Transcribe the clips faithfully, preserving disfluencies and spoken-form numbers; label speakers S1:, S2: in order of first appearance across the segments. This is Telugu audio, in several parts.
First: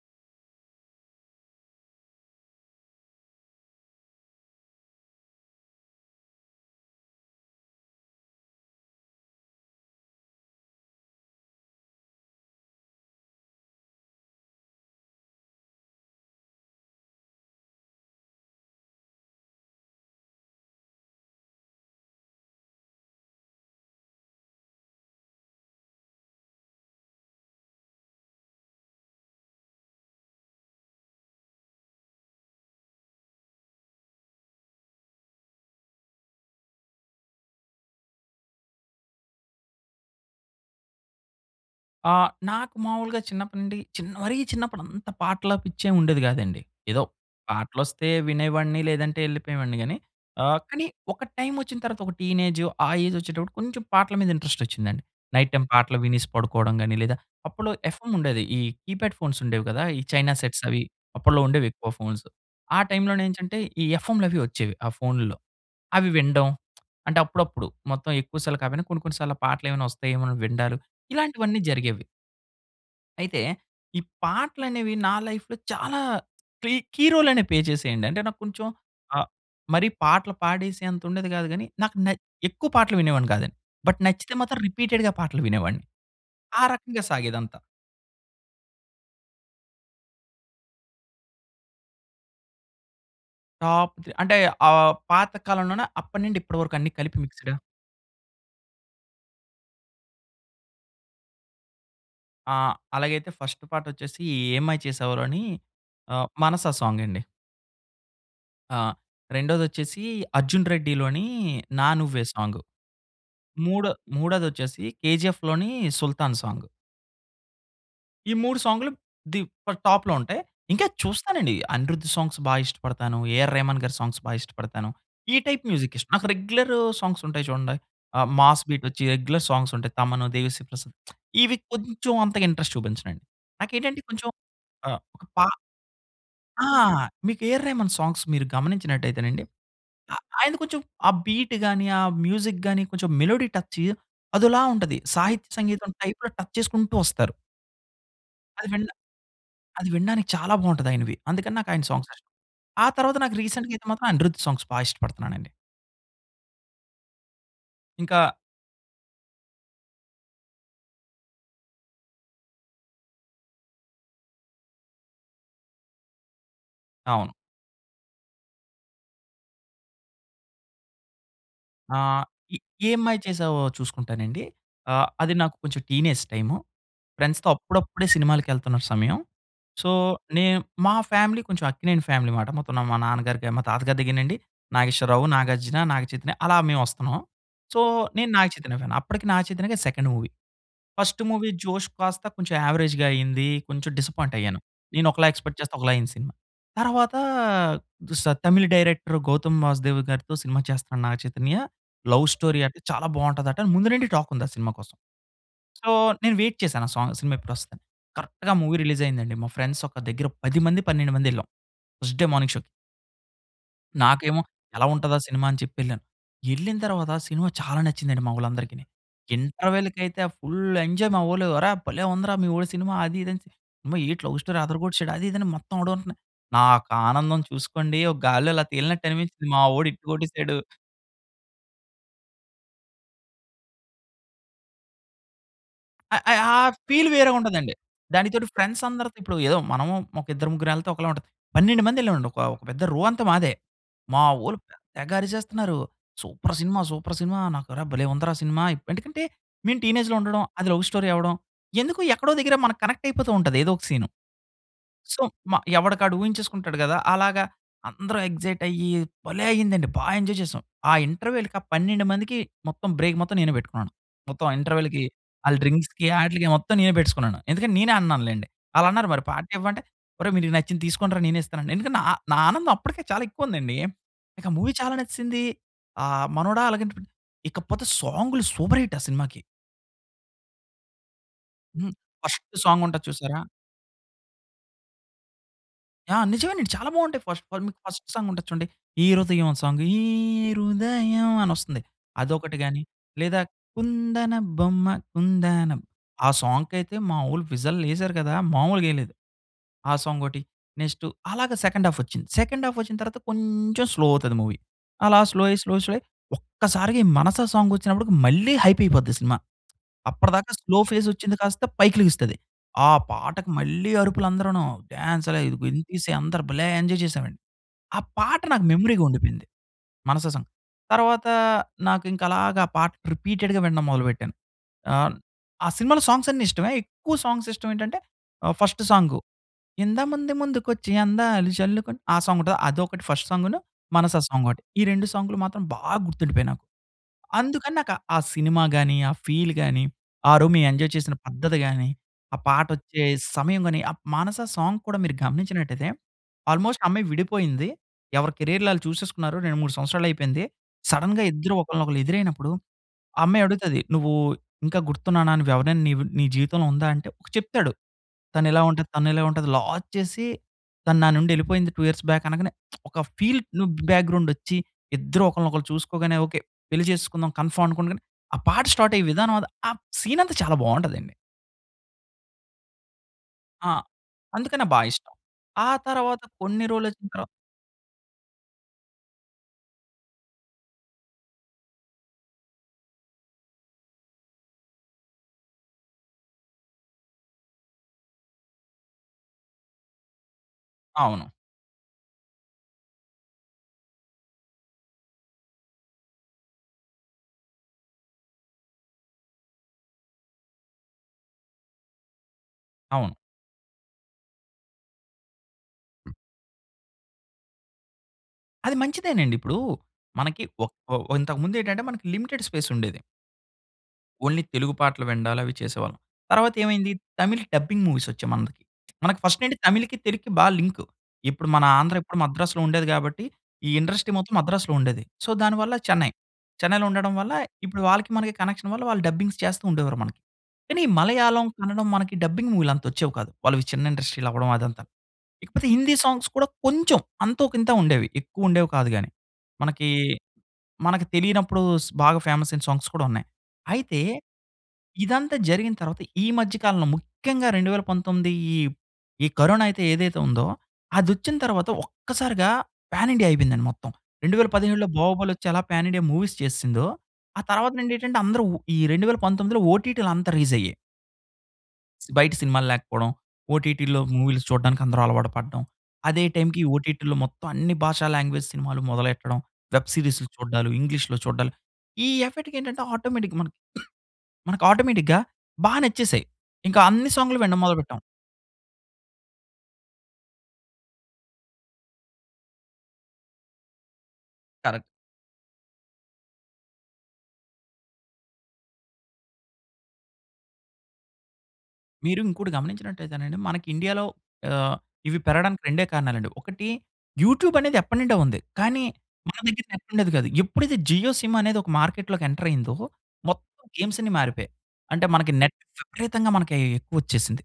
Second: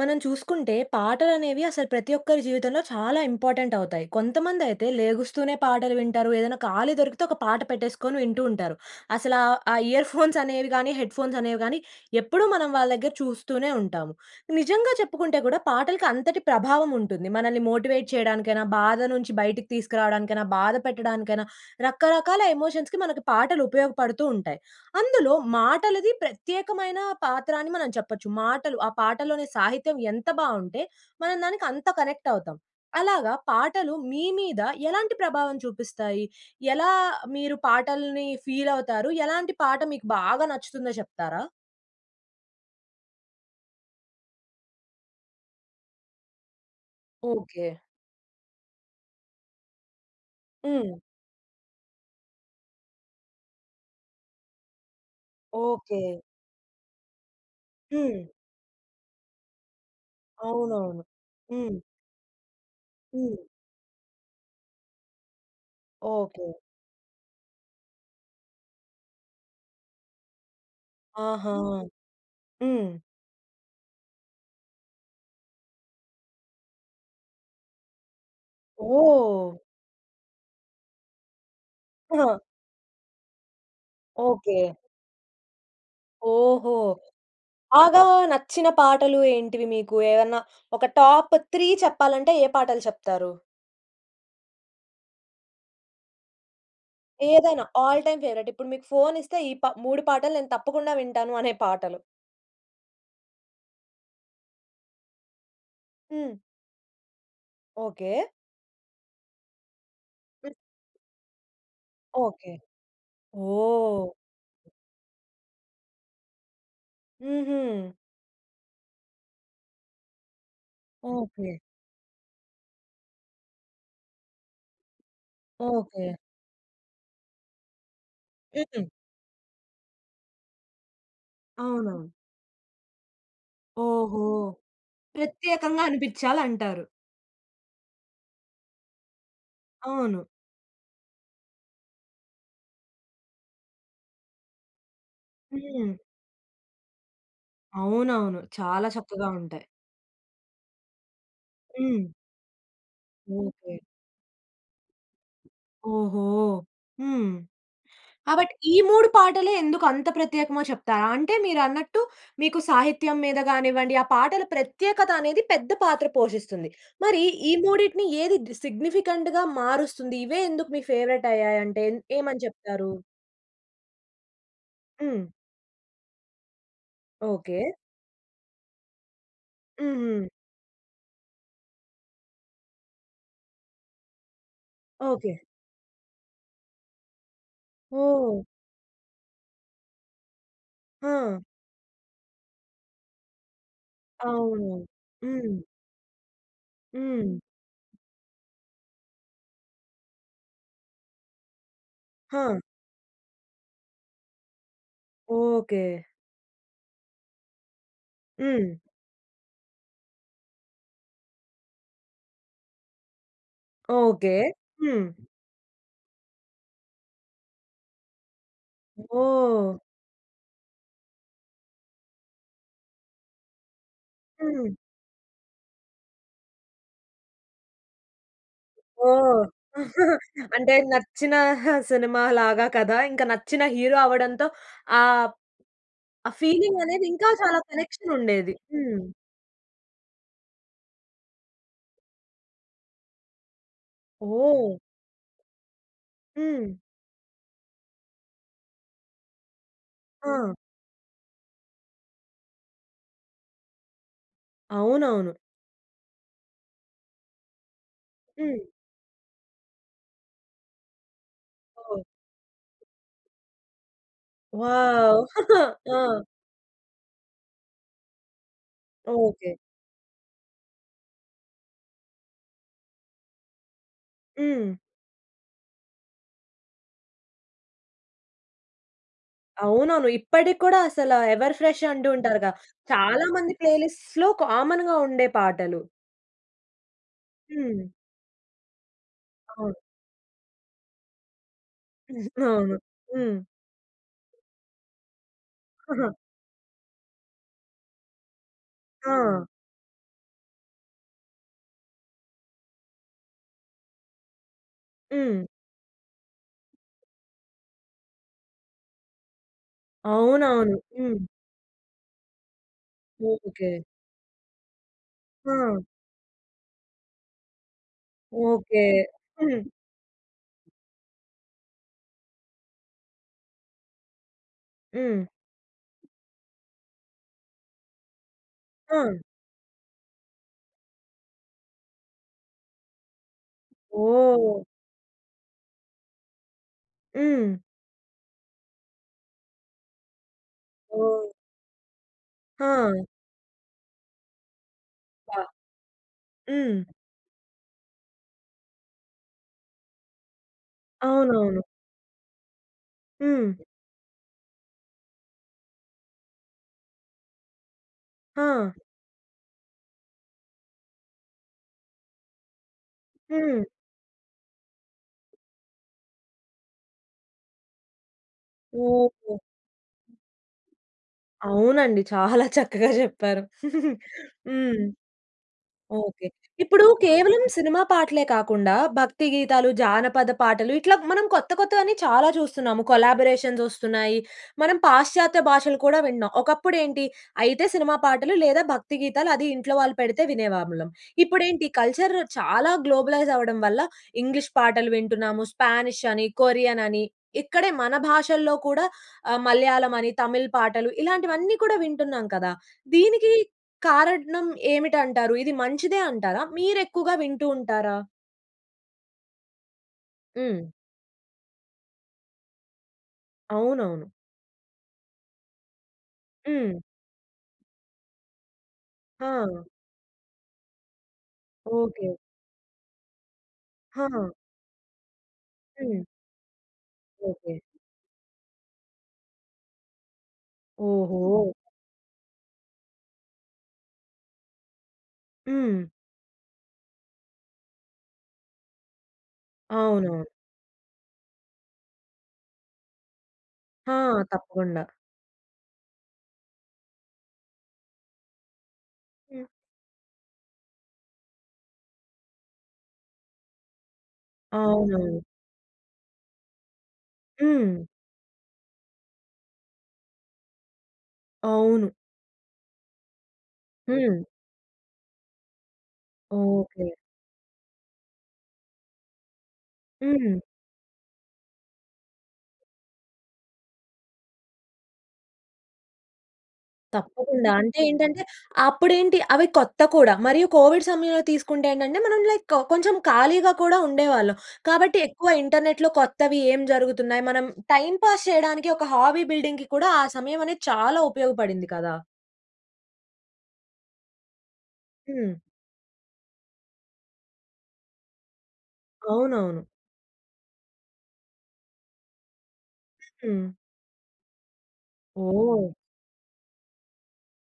S1: మనం చూసుకుంటే పాటలనేవి అసలు ప్రతి ఒక్కరి జీవితంలో చాలా ఇంపార్టెంట్ అవుతాయి. కొంతమందయితే లేగుస్తూనే పాటలు వింటారు ఏదైనా ఖాళీ దొరికితే ఒక పాట పెట్టేసుకొని వింటూ ఉంటారు. అసల ఆ, ఆ ఇయర్ ఫోన్స్ అనేవి కాని హెడ్‌ఫోన్స్ అనేవి కాని ఎప్పుడూ మనం వాళ్ళ దగ్గర చూస్తూనే ఉంటాము. నిజంగా చెప్పుకుంటే కూడా పాటలకి అంతటి ప్రభావం ఉంటుంది. మనల్ని మోటివేట్ చేయడానికైనా, బాధ నుంచి బయటికి తీసుకురావడానికైనా, బాధ కథ పెట్టడానికైనా, రకరకాల ఎమోషన్స్‌కి మనకి పాటలు ఉపయోగపడుతూ ఉంటాయి. అందులో మాటలది ప్రత్యేకమైన పాత్ర అని మనం చెప్పొచ్చు. మాటలు ఆ పాటలోని సాహిత్యం ఎంత బావుంటే మనం దానికి అంత కనెక్ట్ అవుతాం. అలాగా పాటలు మీ మీద ఎలాంటి ప్రభావం చూపిస్తాయి? ఎలా మీరు పాటల్ని ఫీల్ అవుతారు? ఎలాంటి పాట మీకు బాగా నచ్చుతుందో చెప్తారా?
S2: ఆ! నాకు మావులుగా చిన్నప్పటి నుండి చిన్ మరీ చిన్నప్పుడంతా పాటల పిచ్చేమివుండేది కాదండి. ఏదో
S1: ఓకే.
S2: పాటలు వస్తే వినేవాడిని లేదంటే ఎళ్ళిపోయేవాడిని గాని ఆహ్, కానీ
S1: హ్మ్.
S2: ఒక టైమ్ వచ్చిన తర్వాత ఒక టీనేజ్ ఆ ఏజ్ వచ్చేటప్పుడు కొంచెం పాటల మీద ఇంట్రెస్ట్ వచ్చిందండి. నైట్ టైమ్ పాటలు
S1: ఓకే.
S2: వినేసి పడుకోవడం గాని లేదా అప్పల్లో ఎఫ్ఎమ్
S1: హ్మ్.
S2: ఉండేది. ఈ కీప్యాడ్ ఫోన్స్ ఉండేవి కదా! ఈ చైనా సెట్స్ అవి
S1: అవునవును.
S2: అప్పల్లో ఉండేవి
S1: హ్మ్.
S2: ఎక్కువ ఫోన్స్. ఆ టైమ్‌లో
S1: హ్మ్.
S2: నెంచంటే ఈ ఎఫ్ఎమ్‌లావి వచ్చేవి ఆ ఫోను‌లో అవి వినడం
S1: ఓకే.
S2: అంటే అప్పుడప్పుడు మొత్తం ఎక్కువ సార్లు కాపోయినా కొన్ని, కొన్ని సార్లు ఆ పాటలేమైనా వస్తాఏమో అని వినడాలు
S1: ఆహా!
S2: ఇలాంటివన్నీ జరిగేవి.
S1: హ్మ్.
S2: అయితే, ఈ పాటలు అనేవి నా లైఫ్‌లో చాలా క్లీ కీ రోల్ అనే ప్లే చేసేయండి. అంటే నాకు కొంచెం ఆహ్,
S1: ఓహ్!
S2: మరి పాటలు పాడేసేంత ఉండేది కాదు కానీ నాకు నే
S1: ఆ!
S2: ఎక్కువ పాటలు వినేవాడిని కాదండి. బట్ నచ్చితే మాత్రం
S1: ఓకే.
S2: రిపీటెడ్‌గా పాటలు వినేవాడిని. ఆ
S1: ఓహూ!
S2: రకంగా సాగేదంతా.
S1: బాగా నచ్చిన పాటలు ఏంటివి మీకు? ఏమైనా ఒక టాప్ త్రీ చెప్పాలంటే ఏ పాటలు చెప్తారు?
S2: ఆప్ అంటే ఆహ్, పాత కాలంలోనే అప్పటినుండి ఇప్పటి వరకు అన్ని కలిపి మిక్స్‌డా?
S1: ఏదైనా? All time favourite. ఇప్పుడు మీకు ఫోన్ ఇస్తే ఈ ప మూడు పాటలు నెను తప్పకుండా వింటాను అనే పాటలు?
S2: ఆ! అలాగైతే ఫస్ట్ పాటొచ్చేసి 'ఏం మాయ చేశావె' లోని ఆహ్,
S1: హ్మ్.
S2: 'మనస' సాంగ్ అండి.
S1: ఓకె.
S2: ఆ! రెండోదొచ్చేసి 'అర్జున్ రెడ్డి' లోని 'నా నువ్వే'
S1: ఓకె.
S2: సాంగు. మూడో
S1: ఓహ్!
S2: మూడోదొచ్చేసి 'కేజీఎఫ్‌' లోని 'సుల్తాన్' సాంగ్.
S1: హుహు.
S2: ఈ మూడు సాంగులు ది ప టాప్‌లో ఉంటాయి. ఇంకా
S1: ఓకె.
S2: చూస్తానండి అనిరుద్ సాంగ్స్ బా ఇష్టపడతాను. ఏఆర్ రెహమాన్‌గారి సాంగ్స్ బా ఇష్టపడతాను. ఈ టైప్ మ్యూజిక్ ఇష్టం.
S1: ఓకె.
S2: నాకు రెగ్యులర్ సాంగ్స్ ఉంటాయి చూడండి. ఆహ్, మాస్
S1: హుహు.
S2: బీట్ ఒచ్చి రెగ్యులర్ సాంగ్స్ ఉంటాయి. తమన్, దేవిశ్రీ ప్రసాద్ ఇవి
S1: అవునవును.
S2: కొంచెం అంతగా ఇంట్రెస్ట్ చూపించనండి. నాకేంటంటే
S1: ఓహో!
S2: కొంచెం ఆహ్, ఒక పా
S1: ప్రత్యేకంగా
S2: ఆ!
S1: అనిపించాలంటారు.
S2: మీకు ఏఆర్ రెహమాన్ సాంగ్స్ మీరు గమనించినట్టయితేనండి. ఆహ్,
S1: అవును.
S2: ఆయన కొంచెం ఆ బీట్‌ గాని, ఆ మ్యూజిక్‌ గాని కొంచెం మెలోడీ టచ్ అదోలా ఉంటది. సాహిత్య సంగీతం
S1: హ్మ్.
S2: టైప్‌లో టచ్ చేసుకుంటూ ఒస్తారు.
S1: అవునవును.
S2: అది
S1: చాలా
S2: వినడ
S1: చక్కగా ఉంటాయి.
S2: అది వినడానికి చాలా బాగుంటది ఆయనవి. అందుకని నాకు ఆయన సాంగ్స్
S1: హ్మ్.
S2: ఇష్టం. ఆ తర్వాత నాకు రీసెంట్‌గా
S1: ఓకె.
S2: అయితే మాత్రం అనిరుద్ సాంగ్స్ బాగ ఇష్టపడతనానండి.
S1: ఓహో! హ్మ్.
S2: ఇంకా
S1: కాబట్టి ఈ మూడు పాటలే ఎందుకు అంత ప్రత్యేకమో చెప్తారా? అంటే మీరన్నట్టు, మీకు సాహిత్యం మీద గానివ్వండి ఆ పాటల ప్రత్యేకత అనేది పెద్ద పాత్ర పోషిస్తుంది. మరి
S2: అవును.
S1: ఈ మూడిటిని ఏది సిగ్నిఫికెంట్‌గా మారుస్తుంది? ఇవే ఎందుకు మీ ఫేవరెట్ అయ్యాయి అంటే,
S2: ఆ!
S1: ఏమని
S2: ఎ
S1: చెప్తారు?
S2: 'ఏం మాయ చేసావె' చూసుకుంటానండి. ఆహ్,
S1: హ్మ్.
S2: అది నాకు కొంచెం టీనేజ్ టైము. ఫ్రెండ్స్‌తో
S1: ఓకె.
S2: అప్పుడప్పుడే సినిమాలకి ఎళ్తున్న సమయం. సో,
S1: హుహు.
S2: నేను మా ఫ్యామిలీ కొంచెం అక్కినేని ఫ్యామిలీ మాట. మొత్తం మా నాన్నగారికి మా తాతగారి దగ్గరనండి నాగేశ్వరరావు,
S1: ఓకె.
S2: నాగార్జున, నాగచైతన్య అలా మేము వస్తున్నాం. సో, నేను
S1: ఓహ్!
S2: నాగచైతన్య ఫ్యాన్. అప్పటికి నాగచైతన్యకి అది సెకండ్ మూవీ. ఫస్ట్
S1: ఆ!
S2: మూవీ 'జోష్' కాస్త కొంచెం యావరేజ్‌‌గా అయింది. కొంచెం డిస్సపాయింట్ అయ్యాను.
S1: అవును.
S2: నేను ఒకలా ఎక్స్‌పెక్ట్
S1: హ్మ్.
S2: చేస్తే ఒకలా అయ్యింది సినిమా. తర్వాత
S1: హ్మ్.
S2: చూస్త తమిళ్ డైరెక్టర్ గౌతమ్ వాసుదేవ్‌గారితో సినిమా చేస్తున్నాడు నాగ చైతన్య, 'లవ్
S1: ఆ!
S2: స్టోరీ' అంట చాలా బాగుంటదట అని ముందు నుండి టాక్ ఉంది ఆ సినిమా కోసం. So,
S1: okay.
S2: నేను వెయిట్ చేశాను ఆ సాంగ్ సినిమా ఎప్పుడొస్తదని. కరెక్ట్‌గా
S1: హ్మ్.
S2: మూవీ రిలీజ్ అయింది అండి. మా ఫ్రెండ్స్ ఒక దగ్గర పది మంది, పన్నెండు మంది వెళ్ళాం ఫస్ట్ డే మార్నింగ్ షోకి.
S1: ఓకే.
S2: నాకేమో ఎలా
S1: హ్మ్.
S2: ఉంటదా? ఆ సినిమా అని చెప్పి యెళ్ళాను. యెళ్ళిన తర్వాత సినిమా చాలా నచ్చింది అండి మా ఓళ్ళందరికిని.
S1: ఓహ్!
S2: ఇంటర్వల్‌కైయితే ఫుల్ ఎంజాయ్ మా వోళ్ళు. "అరె! భలే ఉందిరా మీ వోడు సినిమా" అది ఇది అని. అమ్మా! ఏంటి లవ్ స్టోరీ
S1: హ్మ్.
S2: అదర కొట్టేసాడు. అది ఇది అని మొత్తం వాడు. నాకు ఆనందం చూసుకోండి. ఒక గాలిలో అలా తేలినట్టు
S1: ఓహ్!
S2: అనిపించింది మా వోడు హిట్టు కొట్టేసాడు.
S1: అంటే నచ్చిన సినిమా లాగా కదా! ఇంకా నచ్చిన హీరో అవ్వడంతో ఆహ్,
S2: అ,
S1: ఆ
S2: అ, ఆ
S1: ఫీలింగ్ అనేది
S2: ఫీల్
S1: ఇంకా
S2: వేరేగా
S1: చాలా
S2: ఉంటది అండి.
S1: కనెక్షన్
S2: దానికితోడు
S1: ఉండేది.
S2: ఫ్రెండ్స్
S1: హ్మ్.
S2: అందరితో ఏదో మనము ఒక ఇద్దరు, ముగ్గురెళ్తే ఒకలా ఉంటది. పన్నెండు మంది ఎళ్ళామండి ఒక, ఒక పెద్ద రో అంతా మాదే. మా ఓళ్ళు
S1: ఓహ్!
S2: పెద్ద తెగ అరిచేస్తున్నారు. సూపర్
S1: హ్మ్.
S2: సినిమా సూపర్ సినిమా. నాకు అరె భలే ఉందిరా సినిమా. ఎందుకంటే మేము టీనేజ్‌లో ఉండడం.
S1: ఆ!
S2: అది లవ్ స్టోరీ అవ్వడం, ఎందుకో ఎక్కడో దగ్గర మనకు కనెక్ట్ అయిపోతూ ఉంటది, ఏదో ఒక సీను. సో,
S1: అవునవును.
S2: మ ఎవడికి వాడు ఊహించేసుకుంటాడు గదా! అలాగా అందరు
S1: హ్మ్.
S2: ఎక్సైట్ అయ్యి భలే అయింది అండి. బా ఎంజాయ్ చేసాం. ఆ ఇంటర్వల్‌కి ఆ
S1: ఓహ్!
S2: పన్నెండు మందికి మొత్తం బ్రేక్ మొత్తం నేనే పెట్టుకున్నాను. మొత్తం ఆ ఇంటర్వల్‌కి
S1: వావ్!
S2: ఆళ్ల డ్రింక్స్‌కి,
S1: ఆ!
S2: ఆటిలికి మొత్తం నేనే పెట్టేసుకున్నాను. ఎందుకంటే నేనే అన్నాను లెండి. ఆళ్ళన్నారు మరి
S1: ఓకే.
S2: పార్టీ ఇవ్వా? అంటే ఒరేయ్ మీకు నచ్చింది తీసుకోండిరా నేనే ఇస్తానని. ఎందుకంటే నా, నా ఆనందం అప్పటికే చాలా ఎక్కువ ఉంది అండి. ఇంకా
S1: హ్మ్.
S2: మూవీ చాలా నచేసింది ఆహ్, మనోడ అలాగే.ఇకపోతే సాంగ్‌లు సూపర్ హిట్ ఆ సినిమాకి.
S1: అవునవును. ఇప్పటికి కూడా అసల ఎవర్ ఫ్రెష్
S2: హ్మ్,
S1: అంటూ ఉంటారు
S2: ఫస్ట్
S1: గా!
S2: సాంగ్ ఉంటది
S1: చాలా
S2: చూసారా?
S1: మంది ప్లేలిస్ట్‌లో కామన్‌గా ఉండే పాటలు.
S2: ఆ! నిజమే అండి. చాలా బావుంటాయి ఫస్ట్ పార్ట్ మీకు
S1: హ్మ్.
S2: ఫస్ట్ సాంగ్ ఉంటది చూడండి. ఈ 'హృదయం'
S1: అవును.
S2: సాంగ్. ఈ హృదయం అని ఒస్తుంది. అదొకటి
S1: అవును.
S2: గాని లేదా
S1: హ్మ్.
S2: కుందన బొమ్మ కుందన ఆ సాంగ్‌కయితే మా ఓళ్లు విజిల్ ఎసారు కదా! మామూలుగా ఎయలేదు.
S1: ఆ!
S2: ఆ సాంగ్ ఒకటి. నెక్స్ట్ అలాగే సెకండ్ హాల్ఫ్ ఒచ్చింది. సెకండ్ హాల్ఫ్ ఒచ్చిన తర్వాత కొంచెం స్లో అవుతది మూవీ. అలా
S1: హ్మ్.
S2: స్లో అయ్యి, స్లో అయ్యి, స్లో అయ్యి ఒక్కసారిగా ఈ 'మనసా' సాంగ్ వచ్చినప్పటికి మళ్ళీ హైప్ అయిపోద్ది సినిమా. అప్పటిదాకా
S1: అవునవును.
S2: స్లో ఫేస్
S1: హ్మ్.
S2: వచ్చింది కాస్త పైకిలెగుస్తది. ఆ పాటకి
S1: ఓకే.
S2: మళ్ళీ అరుపులు అందరును. డాన్స్
S1: హా!
S2: అయి అందరు భలే ఎంజాయ్ చేసాం అండి. ఆ పాట నాకు
S1: ఓకే.
S2: మెమరీగా ఉండిపోయింది.
S1: హ్మ్.
S2: మనసా సాంగ్. తరువాత నాకు ఇంకా అలాగా పాట రిపీటెడ్‌గా వినడం మొదలు పెట్టాను. ఆహ్,
S1: హ్మ్.
S2: ఆ సినిమాలో సాంగ్స్ అన్ని ఇష్టమే. ఎక్కువ సాంగ్స్ ఇష్టం ఏంటంటే ఫస్ట్
S1: ఆ!
S2: సాంగ్. 'ఇంత మంది ముందుకు వచ్చి అందాలు జల్లుకొని' ఆ సాంగ్ ఉంటది, అది ఒకటి ఫస్ట్ సాంగును, 'మనసా' సాంగ్ ఒకటి.
S1: ఓహ్!
S2: ఈ రెండు సాంగ్‌లు మాత్రం బాగా గుర్తు ఉండిపోయాయి నాకు.
S1: హ్మ్.
S2: అందుకని నాకు ఆ సినిమా గాని, ఆ ఫీల్ గాని, ఆ రోజు మేం ఎంజాయ్ చేసిన
S1: ఓహ్!
S2: పద్ధతి గాని, ఆ పాట
S1: హా!
S2: ఒచ్చే సమయం గాని, ఆ మానస సాంగ్ కూడా మీరు
S1: అబ్బా!
S2: గమనించినట్లయితే,
S1: హ్మ్.
S2: ఆల్‌మోస్ట్ ఆ అమ్మాయి విడిపోయింది. ఎవరి కేరియర్‌లు ఆళ్ళు చూసేసుకున్నారు. రెండు, మూడు సంవత్సరాలు అయిపోయింది. సడెన్‌గా ఇద్దరు
S1: అవునవును.
S2: ఒకళ్లనొకరు ఎదురైనప్పుడు. ఆ అమ్మాయి
S1: హ్మ్.
S2: అడుగుతాది. నువ్వు ఇంకా గుర్తున్నానా? నువ్వు ఎవరైనా నీవి నీ జీవితంలో ఉందా? అంటే. చెప్తాడు తను ఇలా
S1: హా!
S2: ఉంటాది? తను ఇలా ఉంటది లా చేసి తను నా నుండి ఎళ్ళిపోయింది టూ ఇయర్స్ బాక్ అనంగానే ఒక ఫీల్
S1: హ్మ్.
S2: లుక్ బ్యాక్‌గ్రౌండ్ ఒచ్చి, ఇద్దరు ఒకళ్లనొకరు చూసుకోగానే, ఓకే, పెళ్లి చేసుకుందాం కన్ఫర్మ్ అనుకోగానే, ఆ పాట స్టార్ అయ్యే విధానం
S1: ఓహో!
S2: అది, ఆ సీన్ అంతా చాలా బావుంటది అండి.
S1: అవునండి. చాలా చక్కగా చెప్పారు
S2: ఆ! అందుకనే బా
S1: హ్మ్,
S2: ఇష్టం. ఆ తర్వాత
S1: ఓకే.
S2: కొన్ని
S1: ఇప్పుడు
S2: రోజులు ఒచ్చిన తర్వాత
S1: కేవలం సినిమా పాటలే కాకుండా భక్తి గీతాలు, జానపద పాటలు ఇట్లా మనం కొత్త కొత్తవన్నీ చాలా చూస్తున్నాం. కొలబొరేషన్స్ ఒస్తున్నాయి. మనం పాశ్చాత్య భాషలు కూడా వింటున్నాం. ఒకప్పుడు ఏంటి అయితే సినిమా పాటలు లేదా భక్తి గీతాలు అది ఇంట్లో వాళ్ళు పెడితే వినేవాళ్ళం.
S2: అవును.
S1: ఇప్పుడేంటి కల్చర్ చాలా గ్లోబలైజ్ అవ్వడం వల్ల ఇంగ్లీష్ పాటలు వింటున్నాము, 'స్పానిష్' అని, 'కొరియన్' అని ఇక్కడే మన భాషల్లో కూడా ఆహ్, 'మలయాళం' అని 'తమిళ' పాటలు, ఇలాంటివన్నీ కూడా వింటున్నాం కదా!
S2: అవును.
S1: దీనికి కారణం ఏమిటి అంటారు? ఇది మంచిదే అంటారా? మీరు ఎక్కువగా వింటూ ఉంటారా?
S2: అది మంచిదేనండి. ఇప్పుడు మనకి
S1: హ్మ్.
S2: ఒక్ ఓహ్! ఇంతకుముందు ఏంటంటే, మనకి లిమిటెడ్ స్పేస్ ఉండేది.
S1: అవునవును.
S2: ఓన్లీ తెలుగు పాటలు విండాలు అవి చేసేవాళ్ళం. తర్వాత
S1: హ్మ్.
S2: ఏమైంది, తమిళ్ డబ్బింగ్ మూవీస్ వచ్చాయి మందికి. మనకి మన ఫస్ట్ నుండి
S1: ఆ!
S2: తమిళ్‌కి, తెలుగుకి బా లింకు. ఇప్పుడు మన ఆంధ్ర
S1: ఓకే.
S2: ఇప్పుడు మద్రాసులో ఉండేది గాబట్టి ఈ ఇండస్ట్రీ
S1: హా!
S2: మొత్తం మద్రాసులో ఉండేది. సో, దానివల్ల
S1: హ్మ్.
S2: చెన్నై, చెన్నైలో ఉండడం వల్ల
S1: ఓకే.
S2: ఇప్పుడు వాళ్ళకి మనకి కనెక్షన్ వల్ల వాళ్ళు డబ్బింగ్స్ చేస్తూ ఉండేవారు మనకి. కానీ, మలయాళం
S1: ఓహో.
S2: కన్నడం మనకి డబ్బింగ్స్ మూవీ‌లు అంత వచ్చేవి కాదు. వాళ్ళు చిన్న ఇండస్ట్రీ‌లు అవ్వడం అదంతా. ఇకపోతే
S1: హ్మ్.
S2: హిందీ సాంగ్స్ కూడా కొంచెం, అంతోకింతో ఉండేవి ఎక్కువ ఉండేవి కాదు గాని. మనకి,
S1: అవునా!
S2: మనకి తెలినప్పుడు స్ బాగా ఫేమస్ అయిన సాంగ్స్ కూడా ఉన్నాయి.
S1: ఆ!
S2: అయితే,
S1: తప్పకుండా.
S2: ఇదంతా జరిగిన తర్వాత ఈ మధ్య కాలంలో ముఖ్యంగా రెండు వేల పంతొమ్మిది ఈ ఈ
S1: హ్మ్.
S2: కరోనా అయితే ఏదైతే ఉందో, అదొచ్చిన తర్వాత ఒక్కసారిగా పాన్ ఇండియా అయిపోయింది మొత్తం. రెండు వేల పదిహేడులో
S1: అవునవును.
S2: బాహుబలి వచ్చి ఎలా పాన్ ఇండియా మూవీస్ చేసేసిందో. ఆ తర్వాత
S1: హ్మ్.
S2: నుండి ఏంటంటే, అందరూ ఈ రెండు వేల పంతొమ్మిదిలో ఓటీటీ‌లు అంతా రేజ్ అయ్యాయి.
S1: అవును.
S2: బయట సినిమాలు లేకపోవడం. ఓటీటీ‌లో
S1: హ్మ్.
S2: మూవీస్‌లు చూడడానికి అందరు అలవాటు పడ్డం. అదే టైమ్‌కి
S1: ఓకే.
S2: ఓటీటీ‌లో మొత్తం అన్ని భాషా లాంగ్వేజ్స్ సినిమాలు మొదలెట్టడం, వెబ్ సీరీస్‌లు
S1: హ్మ్.
S2: చూడ్డాలు ఇంగ్లీష్‌లో చూడ్డాలు, ఈ ఎఫెక్ట్‌కి ఏంటంటే ఆటోమేటిక్‌గా మనకి మనకు ఆటోమేటిక్‌గా బాగా నచ్చేసాయ్. ఇంకా అన్ని సాంగ్‌లు
S1: తప్పకుండా.
S2: వినడం మొదలు
S1: అంటే
S2: పెట్టాం.
S1: ఏంటంటే, అప్పుడేంటి అవి కొత్త కూడా మరియు కోవిడ్ సమయంలో తీసుకుంటే ఏంటంటే, మనం లైక్ కొంచెం ఖాళీగా కూడా ఉండేవాళ్ళం.
S2: కరెక్ట్.
S1: కాబట్టి, ఎక్కువ ఇంటర్నెట్‌లో కొత్తవి ఏం జరుగుతున్నాయి మనం టైమ్ పాస్ చేయడానికి ఒక హాబీ బిల్డింగ్‌కి కూడా ఆ సమయం అనేది చాలా ఉపయోగపడింది కదా!
S2: మీరు ఇంకోటి గమనించినట్టుయితేనండి. మన ఇండియాలో ఆహ్, ఇవి
S1: హ్మ్.
S2: పెరగడానికి రెండే కారణాలండి. ఒకటి యూట్యూబ్ అనేది ఎప్పటి నుండో ఉంది. కానీ, మన
S1: అవునవును.
S2: దగ్గర నెట్ ఉండేది కాదు. ఎప్పుడైతే జియో సిమ్ అనేది ఒక మార్కెట్లోకి ఎంటర్ అయిందో,
S1: హ్మ్.
S2: మొత్తం గేమ్స్ అన్నీ మారిపోయాయి. అంటే, మనకి నెట్
S1: ఓహ్!
S2: విపరీతంగా మనకి ఎక్కువ వచ్చేసింది.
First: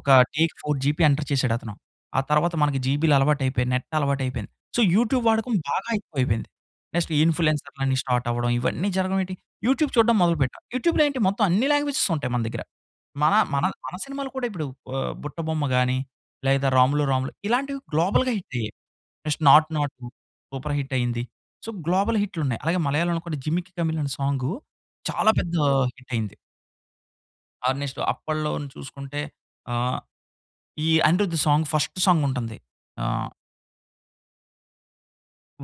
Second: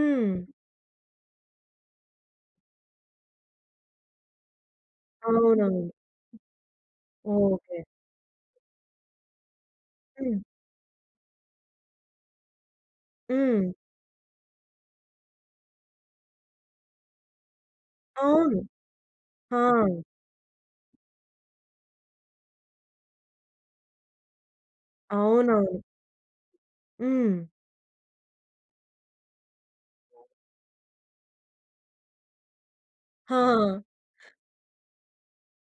S2: ఒక టేక్ ఫోర్ జీబీ ఎంటర్ చేశాడు అతను. ఆ తర్వాత మనకి జీబీలు అలవాటు అయిపోయి, నెట్ అలవాటు అయిపోయింది. సో, యూట్యూబ్ వాడకం
S1: అవునవును.
S2: బాగా ఎక్కువ అయిపోయింది. Next
S1: okay.
S2: ఇన్‌‌ఫ్లూయెన్సర్‌లని స్టార్ట్ అవ్వడం. ఇవన్నీ జరగడం ఏంటి! యూట్యూబ్ చూడడం మొదలు
S1: హ్మ్.
S2: పెట్టాను. యూట్యూబ్‌లో ఏంటి మొత్తం అన్ని లాంగ్వేజ్స్ ఉంటాయి మన దగ్గర. మన, మన,
S1: హ్మ్.
S2: మన సినిమాలు కూడా ఇప్పుడు ఆహ్, 'బుట్టబొమ్మ' గాని, లేదా 'రాములో రాముల' ఇలాంటివి గ్లోబల్‌గా హిట్
S1: అవును.
S2: అయ్యాయి. నెక్స్ట్
S1: ఆ!
S2: 'నాటు, నాటు' సూపర్ హిట్ అయింది. సో, గ్లోబల్ హిట్‌లున్నాయి. అలాగే మలయాళం‌లో కూడా 'జిమికి కమిల్' అనే సాంగ్ చాలా పెద్ద
S1: అవునవును.
S2: హిట్ అయింది.
S1: హ్మ్.
S2: ఆ! నెక్స్టు అప్పల్లోని చూసుకుంటే, ఆహ్, ఈ అనిరుద్ సాంగ్ ఫస్ట్ సాంగ్ ఉంటుంది. ఆహ్
S1: ఆ!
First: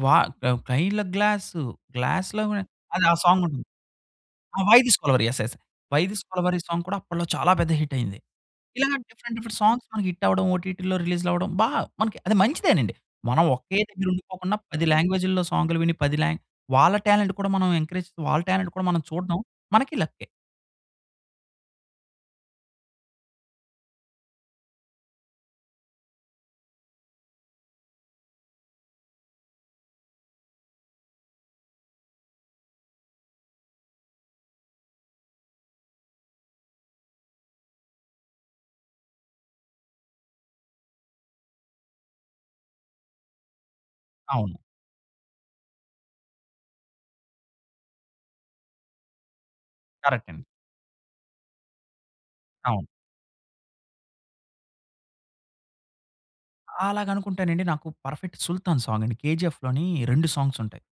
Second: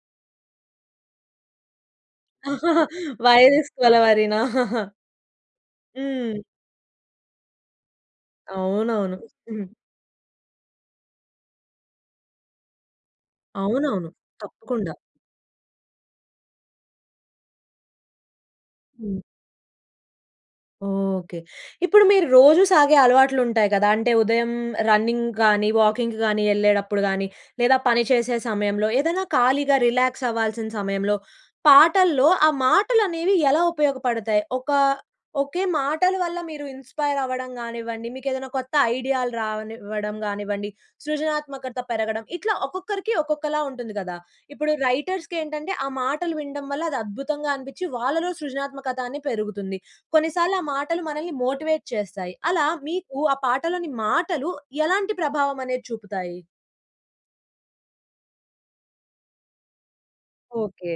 S2: 'వా అ! కైల గ్లాసు గ్లాస్‌లో వై' అది ఆ
S1: 'వై
S2: సాంగ్ ఉంటుంది.
S1: దిస్ కొలవెరీనా?
S2: ఆ! 'Why this Kolaveri' yes, yes. 'Why this
S1: హ్మ్.
S2: కొలవెరి' సాంగ్ కూడా అప్పట్లో చాలా పెద్ద హిట్ అయింది. ఇలాగ
S1: అవునవును.
S2: డిఫరెంట్, డిఫరెంట్
S1: వస్తుంది.
S2: సాంగ్స్ మనకి హిట్టు అవ్వడం ఓటీటీలో రిలీజ్‌లు అవ్వడం. బా అది మనకి మంచిదేనండి. మనం ఒకే
S1: అవునా?
S2: దగ్గర ఉండిపోకుండా పది
S1: తప్పకుండా.
S2: లాంగ్వేజ్‌‌లో సాంగ్‌లు విని పది లాం వాళ్ళ టాలెంట్ కూడా మనం ఎంకరేజ్ వాళ్ళ టాలెంట్ కూడా మనం
S1: హ్మ్.
S2: చూడ్డం మనకి లక్కే.
S1: ఓకే. ఇప్పుడు మీరు రోజూ సాగే అలవాట్లు ఉంటాయి గదా! అంటే ఉదయం రన్నింగ్ గానీ, వాకింగ్ గానీ ఎళ్ళేటప్పుడు గానీ లేదా పని చేసే సమయంలో ఏదైనా ఖాళీగా రిలాక్స్ అవ్వాల్సిన సమయంలో పాటల్లో ఆ మాటలు అనేవి ఎలా ఉపయోగపడతాయి? ఒక ఒకే మాటల వల్ల మీరు ఇన్స్పైర్ అవ్వడం గానివ్వండి. మీకు ఏదైనా కొత్త ఐడియాలు రానివ్వడం కానివ్వండి. సృజనాత్మకత పెరగడం ఇట్లా ఒక్కొక్కరికి ఒక్కొక్కలా ఉంటుంది కదా!
S2: అవును.
S1: ఇప్పుడు రైటర్స్‌కి ఏంటంటే ఆ మాటలు వినడం వల్ల అది అద్భుతంగా అనిపిచ్చి వాళ్ళలో సృజనాత్మకత అనేది పెరుగుతుంది.
S2: కరెక్ట్ అండి.
S1: కొన్నిసార్లు ఆ మాటలు మనల్ని మోటివేట్ చేస్తాయి. అలా
S2: అవును.
S1: మీకు ఆ పాటలోని మాటలు ఎలాంటి ప్రభావం అనేది చూపుతాయి?
S2: అలాగా అనుకుంటేనండి. నాకు పర్ఫెక్ట్ 'సుల్తాన్' సాంగ్ అండి. 'కేజీఎఫ్‌లోని' రెండు సాంగ్స్ ఉంటాయి.
S1: ఓకె.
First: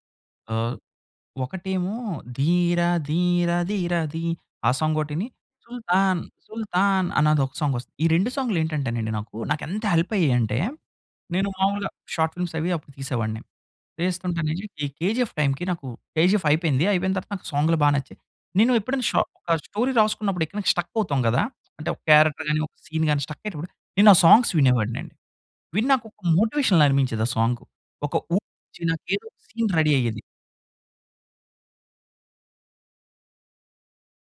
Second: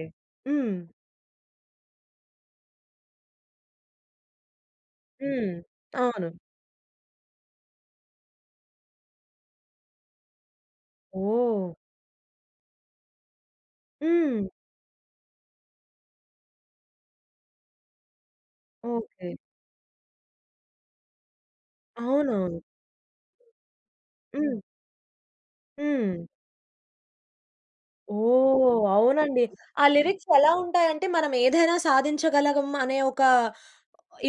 S2: ఆహ్,
S1: హ్మ్.
S2: ఒకటేమో 'ధీర ధీర ధీర ధీ' ఆ సాంగ్ ఒకటీని
S1: హ్మ్.
S2: 'సుల్తాన్
S1: అవును.
S2: సుల్తాన్' అన్నది ఒక సాంగ్ వస్తుంది. ఈ రెండు సాంగ్‌లు ఏంటంటేనండి నాకు నాకు ఎంత హెల్ప్ అయ్యాయి అంటే నేను
S1: ఓహ్!
S2: మామూలుగా షార్ట్ ఫిల్మ్స్ అవి అప్పుడు తీసేవాడిని.
S1: హ్మ్.
S2: చేస్తుంటేనే ఈ 'కేజీఎఫ్' టైంకి నాకు 'కేజీఎఫ్' అయిపోయింది. అయిపోయిన తర్వాత నాకు సాంగ్‌లు బా నచ్చాయి. నేను ఎప్పుడైనా ఒక షా
S1: ఓకె.
S2: ఒక స్టోరీ రాసుకున్నప్పుడు ఎక్కడైనా స్ట్రక్ అవుతాం కదా! అంటే ఒక క్యారెక్టర్
S1: అవునవును.
S2: గాని ఒక సీన్ గాని స్ట్రక్ అయ్యేటప్పుడు నేను ఆ సాంగ్స్
S1: హ్మ్.
S2: వినేవాడిని అండి. విని నాకు ఒక
S1: హ్మ్.
S2: మోటివేషన్‌లా అనిపించేది ఆ సాంగు. ఒక ఊపు వచ్చి
S1: ఓహ్!
S2: నాకు ఏదో ఒక
S1: అవునండి.
S2: సీన్
S1: ఆ
S2: రెఢీ అయ్యేది.
S1: లిరిక్స్ ఎలా ఉంటాయి అంటే మనం ఏదైనా సాధించగలం అనే ఒక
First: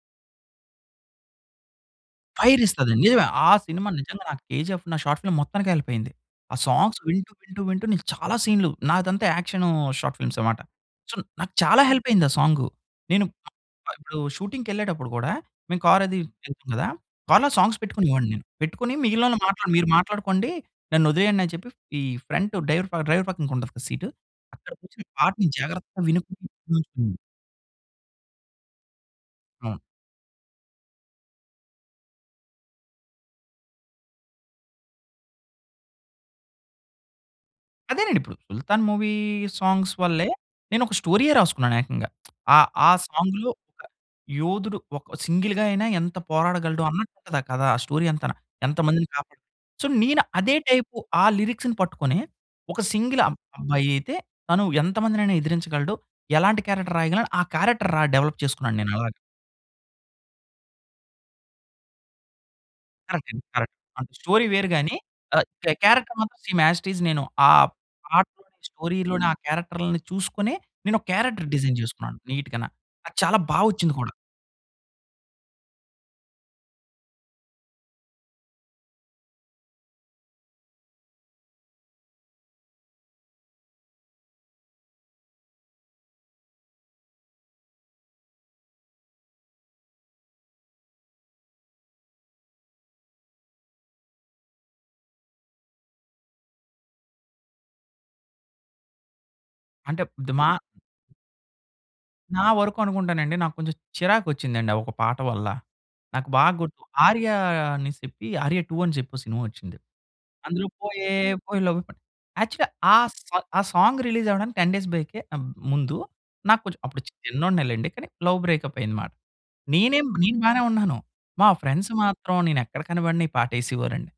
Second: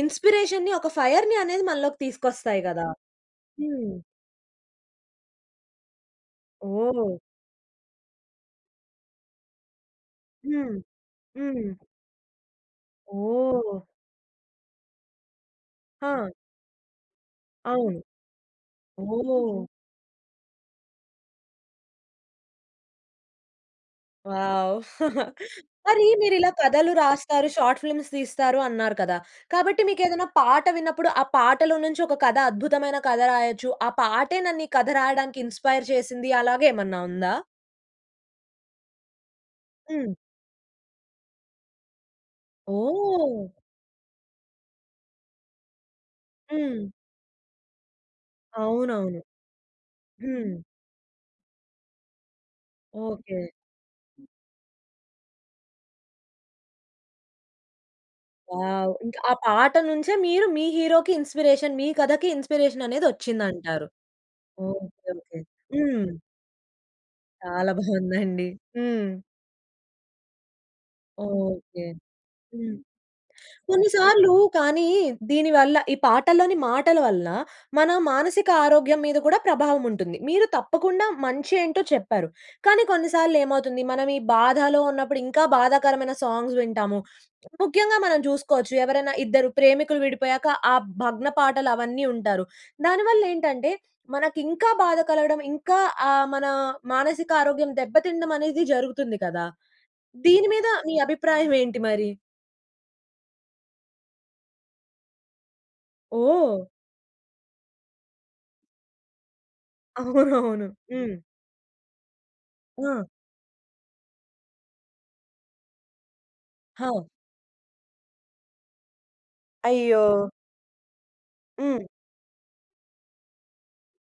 S1: ఇన్స్పిరేషన్‌ని, ఒక ఫైర్‌ని అనేది మనలోకి
S2: ఫైర్
S1: తీసుకొస్తాయి కదా!
S2: ఇస్తాది. నిజమే. ఆ సినిమా
S1: హ్మ్.
S2: నిజంగా నాకు 'కేజీఎఫ్' నా షార్ట్ ఫిల్మ్ మొత్తానికి హెల్ప్ అయింది. ఆ సాంగ్స్
S1: ఓహ్!
S2: వింటూ, వింటూ, వింటూ నేను చాలా సీన్‌లు నాదంతా యాక్షనూ షార్ట్ ఫిల్మ్స్ అనమాట.
S1: హ్మ్.
S2: సో నాకు
S1: హ్మ్.
S2: చాలా హెల్ప్ అయింది ఆ సాంగ్. నేను ఆ!
S1: ఓహ్!
S2: ఆహ్, ఇప్పుడు షూటింగ్‌కి ఎళ్ళేటప్పుడు కూడా మేము కార్ అది
S1: హా!
S2: ఎళ్తాం కదా! కార్‌లో సాంగ్స్
S1: అవును.
S2: పెట్టుకుని వినేవాడిని నేను. పెట్టుకొని మిగిలినోళ్లని
S1: ఓహ్!
S2: మాట్లాడుకో మీరు మాట్లాడుకోండి. నన్ను వదిలేయండి అని చెప్పి ఈ ఫ్రంట్ డైవర్ పక్కన డ్రైవర్ పక్కన ఉంటది కదా! సీటు. అక్కడ
S1: వావ్!
S2: కూర్చొని పాటని జాగ్రత్తగా
S1: మరి మీరు
S2: వినుకుంటూ
S1: ఇలా కథలు
S2: [unintelligible]
S1: రాస్తారు. షార్ట్ ఫిల్మ్స్ తీస్తారు అన్నారు కదా!
S2: అవును.
S1: కాబట్టి మీకు ఏదైనా పాట విన్నప్పుడు ఆ పాటలొ నుంచి ఒక కథ అద్భుతమైన కథ రాయొచ్చు. ఆ పాటే నన్ను ఈ కథ రాయడానికి ఇన్స్పైర్ చేసింది. అలాగ ఏమన్నా ఉందా?
S2: అదేనండిప్పుడు. 'సుల్తాన్' మూవీ సాంగ్స్
S1: హ్మ్.
S2: వల్లే నేను ఒక స్టోరీయే రాసుకున్నాను ఏకంగా. ఆహ్, ఆ
S1: ఓహ్!
S2: సాంగ్‌లో ఆహ్, యోధుడు ఒక సింగిల్‌గా అయినా, ఎంత పోరాడగలడు
S1: హ్మ్.
S2: అన్నట్టుదా కధ. ఆ స్టోరీ అంతన. ఎంత మందిని
S1: అవునవును.
S2: కాపాడు. సో, నేను
S1: హ్మ్.
S2: అదే టైపు ఆ లిరిక్స్‌ని పట్టుకొని, ఒక సింగిల్ అబ్
S1: ఓకే.
S2: అబ్బాయి అయితే, తను ఎంత మందినైనా ఎదిరించగలడు, ఎలాంటి క్యారెక్టర్ రాయగలను ఆ క్యారెక్టర్ రా డెవలప్ చేసుకున్నాను
S1: వావ్.
S2: నేను అలాగా.
S1: ఇంకా ఆ పాట నుంచే మీరు, మీ హీరోకి ఇన్‌స్పిరేషన్ మీ కథకి ఇన్‌స్పిరేషన్ అనేది
S2: కరెక్ట్ అండి కరెక్ట్.
S1: వచ్చిందంటారు.
S2: అంటే స్టోరీ వేరు గాని,
S1: ఓకే, ఓకే.
S2: ఆహ్, క్యా
S1: హ్మ్.
S2: క్యారెక్టర్ మాత్రం సేమ్, యాజ్ ఇట్ ఈజ్ నేను ఆ
S1: చాలా బాగుందండి.
S2: పాటలోని
S1: హ్మ్.
S2: స్టోరీ‌లోని ఆ క్యారెక్టర్‌లని చూసుకొని, నేనొక క్యారెక్టర్ డిజైన్
S1: ఓకే.
S2: చేసుకున్నాను, నీట్‌గన.
S1: హ్మ్.
S2: అది చాలా బాగా వచ్చింది కూడా.
S1: కొన్నిసార్లు కానీ దీని వల్ల ఈ పాటలని మాటల వల్ల మన మానసిక ఆరోగ్యం మీద కూడా ప్రభావం ఉంటుంది. మీరు తప్పకుండా మంచి ఏంటో చెప్పారు. కానీ కొన్నిసార్లు ఏమవుతుంది మనం ఈ బాధలో ఉన్నప్పుడు ఇంకా బాధాకరమైన సాంగ్స్ వింటాము. ముఖ్యంగా మనం చూసుకోవచ్చు ఎవరైనా ఇద్దరు ప్రేమికులు విడిపోయాక ఆ భగ్న పాటలు అవన్నీ ఉంటారు. దానివల్ల ఏంటంటే మనకి ఇంకా బాధ కలగడం. ఇంకా ఆహ్, మన మానసిక ఆరోగ్యం దెబ్బతినడమనేది జరుగుతుంది కదా!
S2: అంటే ది
S1: దీని
S2: మా
S1: మీద మీ అభిప్రాయం ఏంటి మరి?
S2: నా వరుకనుకుంటానండి నాకు కొంచెం చిరాకు వచ్చిందండి, ఆ ఒక పాట వల్ల. నాకు బాగా
S1: ఓహ్!
S2: గుర్తు. 'ఆర్య' అనిసేప్పి, 'ఆర్య టు' అని చెప్పి ఓ సినిమా వచ్చింది.
S1: అవునవును.
S2: అందులో పోయే
S1: హ్మ్.
S2: పోయే లవ్వే పోని యాక్చువల్లీ ఆ
S1: ఆ!
S2: సాంగ్ ఆ సాంగ్ రిలీజ్ అవ్వడానికి టెన్ డేస్ బ్యాకే ఆహ్, ముందు నాకు కొంచం అప్పుడు
S1: ఓహ్!
S2: చిన్నోడినే లెండి. కానీ లవ్ బ్రేకప్ అయింది మాట.
S1: అయ్యో!
S2: నేనేం నేను బానే ఉన్నాను. మా
S1: హ్మ్.
S2: ఫ్రెండ్స్ మాత్రం నేనెక్కడ కనపడని ఈ పాట ఎసేవారండి.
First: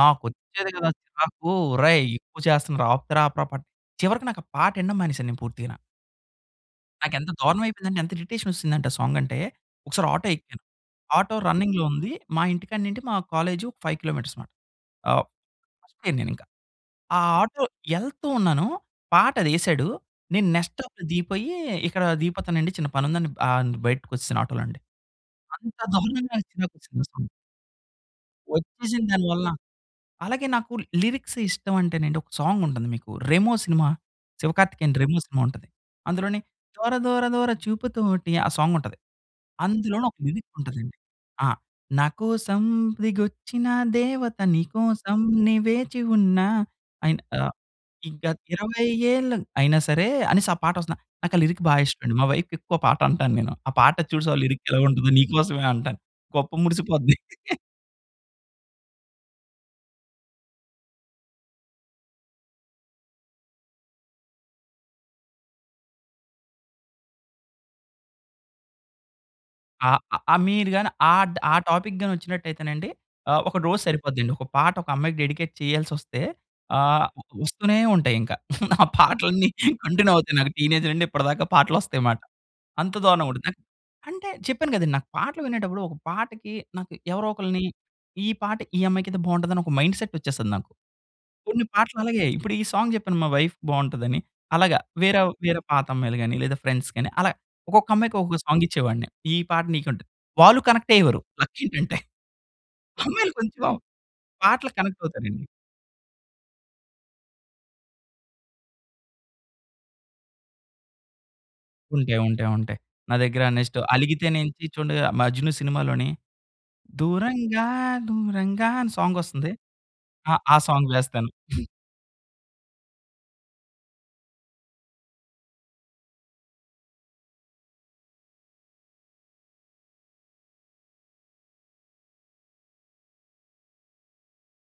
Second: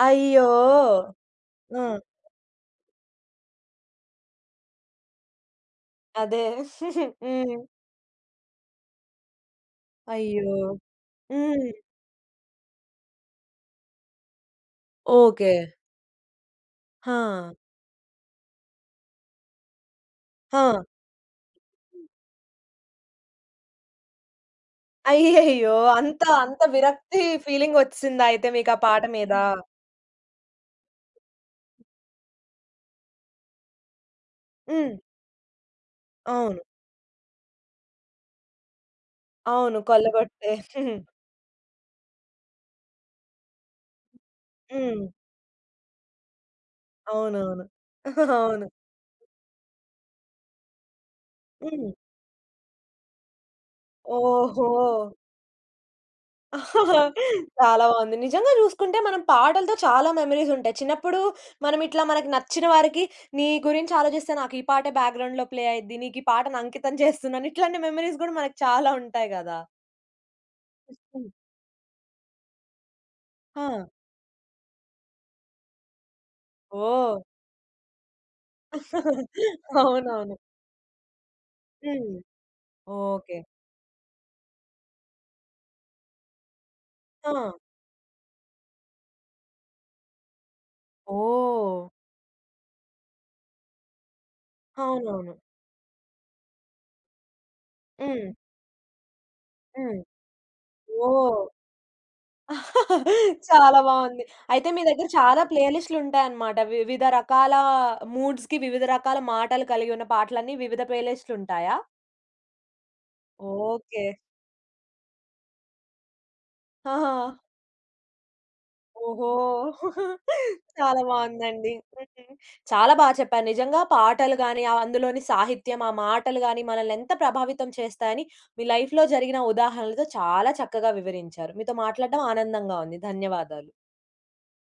S2: నాకు
S1: అయ్యో!
S2: వచ్చేది కదా! చిరాకు.
S1: ఆ!
S2: ఒరేయ్! ఎక్కువ చేస్తున్నరు ఆపుతార ఆపరా పాట. చివరకు నాకు ఆ పాట వినడం మానేసాను నేను పూర్తిగన.
S1: అదే.
S2: నాకెంత
S1: హ్మ్.
S2: దారుణవయిపోయిందంటే, ఎంత ఇరిటేషనొచ్చేసిందంటే ఆ సాంగంటే. ఒకసారి ఆటో
S1: అయ్యో!
S2: ఎక్కాను. ఆటో
S1: హ్మ్.
S2: రన్నింగ్‌లో ఉంది. మా ఇంటి కాడ నిండి మా కాలేజు ఒక ఫైవ్ కిలోమీటర్స్ మాట. ఆహ్,
S1: ఓకే.
S2: [unintelligible] పోయాను నేనింకా. ఆ
S1: ఆ!
S2: ఆటో యెళ్తూ ఉన్నాను, పాటదేశాడు. నేను నెక్స్ట్
S1: ఆ!
S2: స్టాప్‌లో దిగిపోయీ, ఇక్కడా దిగిపోతానండి, చిన్న పనుందని ఆహ్, న్ బయటకొచ్చేశాను ఆటోలోండి.
S1: అయ్యయ్యో!
S2: అంత
S1: అంత,
S2: దారుణంగా
S1: అంత
S2: నచ్చిందొక సినిమా
S1: విరక్తీ
S2: సాంగ్.
S1: ఫీలింగొచ్చేసిందా అయితే మీకు ఆ పాట
S2: ఒచ్చేసింది దాని
S1: మీదా?
S2: వల్ల. అలాగే నాకు లిరిక్స్ ఇష్టవంటేనండి, ఒక సాంగుంటంది మీకు. 'రెమో' సినిమా, 'శివ కార్తికేయన్‌'ది
S1: హ్మ్.
S2: 'రెమో' సినిమా ఉంటది. అందులోని
S1: అవును.
S2: దోర దోర దోర చూపుతోటి ఆ సాంగుంటది.
S1: అవును.
S2: అందులోన ఒక
S1: కొల్లగొట్టే.
S2: లిరిక్కుంటదండి. ఆ! నా కోసం దిగొచ్చిన దేవత నీ
S1: హ్మ్.
S2: కోసం నే వేచి ఉన్న అయిన ఆహ్,
S1: అవునవును.
S2: ఈ గత
S1: అవును.
S2: ఇరవై ఏళ్లు, అయినా సరే అనేసి ఆ పాటొస్తన్నా. నాకు ఆ లిరిక్ బా
S1: హ్మ్.
S2: ఇష్టమండి. మా వైఫ్‌కెక్కువ ఆ పాటంటాను నేను. ఆ పాట చూశావా లిరిక్కెలా
S1: ఓహో!
S2: ఉంటదో నీ కోసమే అంటాను. గొప్ప మురిసిపోద్ది.
S1: చాలా బావుంది. నిజంగా చూసుకుంటే, మనం పాటలతో చాలా మెమోరీసుంటాయి. చిన్నప్పుడూ, మనమిట్లా మనకి నచ్చిన వారికి, నీ గురించాలోచిస్తే నాకు ఈ పాటే బ్యాక్‌గ్రౌండ్‌లో ప్లే అయి‌ద్ది. నీకు ఈ పాటను అంకితం చేస్తున్నాను. ఇట్లాంటి మెమరీస్ గూడా మనకి చాలా ఉంటాయి గదా!
S2: ఆ! ఆహ్, ఆహ్, మీరు గానీ
S1: హ్మ్.
S2: ఆడ్ ఆ టాపిక్ గానీ ఒచ్చినట్టయితేనండి, ఆహ్, ఒక రోజు
S1: ఆ!
S2: సరిపోద్దండి. ఒక పాట ఒక అమ్మాయికి డెడికేట్ చెయ్యాల్సొస్తే ఆహ్,
S1: ఓహ్!
S2: ఒ ఒస్తూనే ఉంటాయింక. ఆ పాటలన్నీ కంటిన్యూ
S1: అవునవును.
S2: అవుతున్నారు. టీనేజ్ నుండి ఇప్పడదాకా
S1: హ్మ్.
S2: పాటలొస్తాయిమాట. అంత
S1: ఓకే.
S2: దారుణంగుంటది. అన్ అంటే, చెప్పాను గదండి, నాకు పాటలు వినేటప్పుడు, ఒక పాటకి నాకు ఎవరో
S1: ఆ!
S2: ఒకలని, ఈ పాట ఈ అమ్మాయికయితే బావుంటదని ఒక మైండ్ సెట్టొచ్చేస్తది నాకు. కొన్ని
S1: ఓహ్!
S2: పాటలలాగే. ఇప్పుడు ఈ సాంగ్ చెప్పాను మా వైఫ్‌కి బావుంటదని, అలాగా వేరవ్
S1: అవునవును.
S2: వేరే పాతమ్మాయిలు‌ గానీ, లేదా ఫ్రెండ్స్‌ గానీ, అలా ఒక్కొక్కమ్మాయికి,
S1: హ్మ్.
S2: ఒకొక్క సాంగిచ్చేవాడిని, ఈ పాట
S1: హ్మ్.
S2: నీకంటూ. వాళ్ళు కనెక్టయ్యేవారు,
S1: ఓహ్!
S2: లక్కేంటంటే. అమ్మాయిలు కొంచం
S1: చాలా బావుంది. అయితే,
S2: పాటలకి
S1: మీ దగ్గర చాలా
S2: కనెక్టవుతారండి.
S1: ప్లేలిస్ట్‌లుంటాయనమాట. వివిధ రకాలా మూడ్స్‌కి, వివిధ రకాల మాటలు కలిగి ఉన్న పాటలన్నీ వివిధ ప్లేలిస్ట్‌లుంటాయా?
S2: ఉంటాయి. ఉంటాయి. ఉంటాయి. నా దగ్గర నెక్స్ట్
S1: ఓకే.
S2: అలిగితే నేను చీ చుండగ 'మజ్ను' సినిమాలోని
S1: ఆహా!
S2: దూరంగా దూరంగా అని
S1: ఓహో!
S2: సాంగొస్తది. ఆ! ఆ సాంగ్
S1: చాలా
S2: వేస్తాను.
S1: బావుందండి. హ్మ్. చాలా బా చెప్పారు. నిజంగా పాటలు‌ గానీ, ఆహ్, అందులోని సాహిత్యం, ఆ మాటలు‌ గానీ, మనల్నెంత ప్రభావితం చేస్తాయని, మీ లైఫ్‌లో జరిగిన ఉదాహరణలతో చాలా చక్కగా వివరించారు. మీతో మాట్లాడడం ఆనందంగా ఉంది. ధన్యవాదాలు.